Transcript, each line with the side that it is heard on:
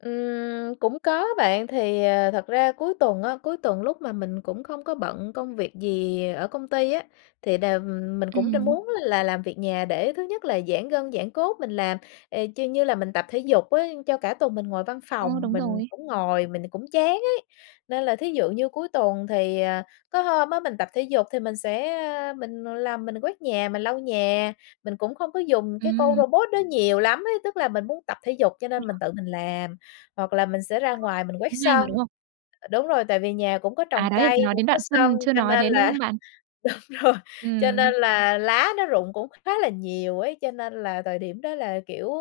left: Ừm, cũng có bạn. Thì, ờ, thật ra cuối tuần á, cuối tuần lúc mà mình cũng không có bận công việc gì ở công ty á, thì đều, ừm, mình cũng đa
right: Ừm.
left: muốn là làm việc nhà để thứ nhất là giãn gân, giãn cốt mình làm, ờ, chư như là mình tập thể dục á, cho cả tuần mình ngồi văn
right: Ờ,
left: phòng
right: đúng
left: mình
right: rồi.
left: ngồi mình cũng chán ấy. Nên là thí dụ như cuối tuần thì, ờ, có hôm á, mình tập thể dục thì mình sẽ, a, mình làm, mình quét nhà, mình lau nhà, mình cũng không có dùng cái con
right: Ừm.
left: robot đó nhiều lắm ấy. Tức là mình muốn tập thể dục cho nên mình
right: [unintelligible]
left: tự mình làm, hoặc là mình sẽ ra ngoài mình
right: Thấy
left: quét
right: cũng hay mà,
left: sân,
right: đúng không?
left: ờ, đúng rồi, tại vì nhà cũng có
right: À,
left: trồng
right: đấy,
left: cây,
right: nói
left: cũng
right: đến
left: có
right: đoạn
left: sân.
right: phân chưa
left: Cho
right: nói
left: nên
right: đến, đúng
left: là
right: không bạn?
left: đúng rồi, cho
right: Ừm.
left: nên là lá nó rụng cũng khá là nhiều ấy, cho nên là thời điểm đó là, kiểu,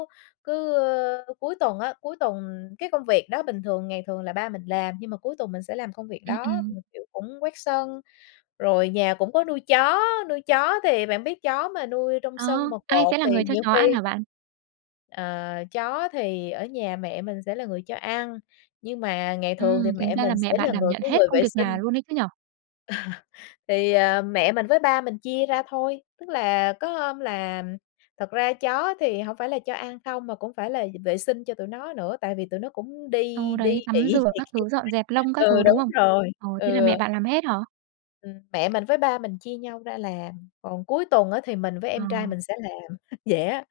left: cứ, ơ, cuối tuần á, cuối tuần cái công việc đó bình thường ngày thường là ba mình làm, nhưng mà cuối tuần mình sẽ làm công việc
right: Ừm,
left: đó, ừm,
right: ừm.
left: kiểu, cũng quét sân. Rồi nhà cũng có nuôi chó, nuôi chó thì bạn biết chó mà nuôi trong
right: Ờ,
left: sân mà
right: ai
left: cột
right: sẽ là
left: thì
right: người cho
left: nhiều
right: chó ăn
left: khi
right: hả bạn?
left: Ờ, chó thì ở nhà mẹ mình sẽ là người cho ăn, nhưng mà ngày thường thì
right: Ừm, tính
left: mẹ
right: ra
left: mình
right: là
left: sẽ
right: mẹ bạn
left: là
right: đảm
left: người
right: nhận
left: cái
right: hết
left: người vệ
right: công việc nhà
left: sinh.
right: luôn ấy chứ nhỉ?
left: Thì, ờ, mẹ mình với ba mình chia ra thôi. Tức là có hôm là thật ra chó á thì hổng phải là cho ăn không mà cũng phải là d vệ sinh cho tụi nó nữa, tại vì tụi nó cũng
right: Ờ,
left: đi đi
right: đấy, tắm
left: ị
right: rửa
left: này
right: các
left: kia
right: thứ, dọn
left: [unintelligible]
right: dẹp lông các
left: ừ,
right: thứ, đúng
left: đúng
right: không?
left: rồi.
right: Ờ, thế là
left: Ừ.
right: mẹ bạn làm hết hả?
left: Ừm, mẹ mình với ba mình chia nhau ra làm, còn cuối tuần á, thì mình với em trai
right: Ờ.
left: mình sẽ làm, vậy á,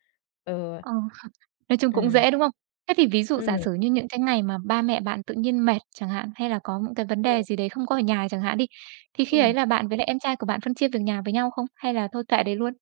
left: ừ.
right: Ờ. Nói chung cũng
left: Ừm.
right: dễ, đúng không? Thế thì ví dụ giả
left: Ừm.
right: sử như những cái ngày mà ba mẹ bạn tự nhiên mệt chẳng hạn, hay là có những cái vấn
left: Ừm.
right: đề gì đấy không có ở nhà chẳng hạn đi, thì khi ấy
left: Ừm.
right: là bạn với lại em trai của bạn phân chia việc nhà với nhau không? Hay là thôi kệ đấy luôn?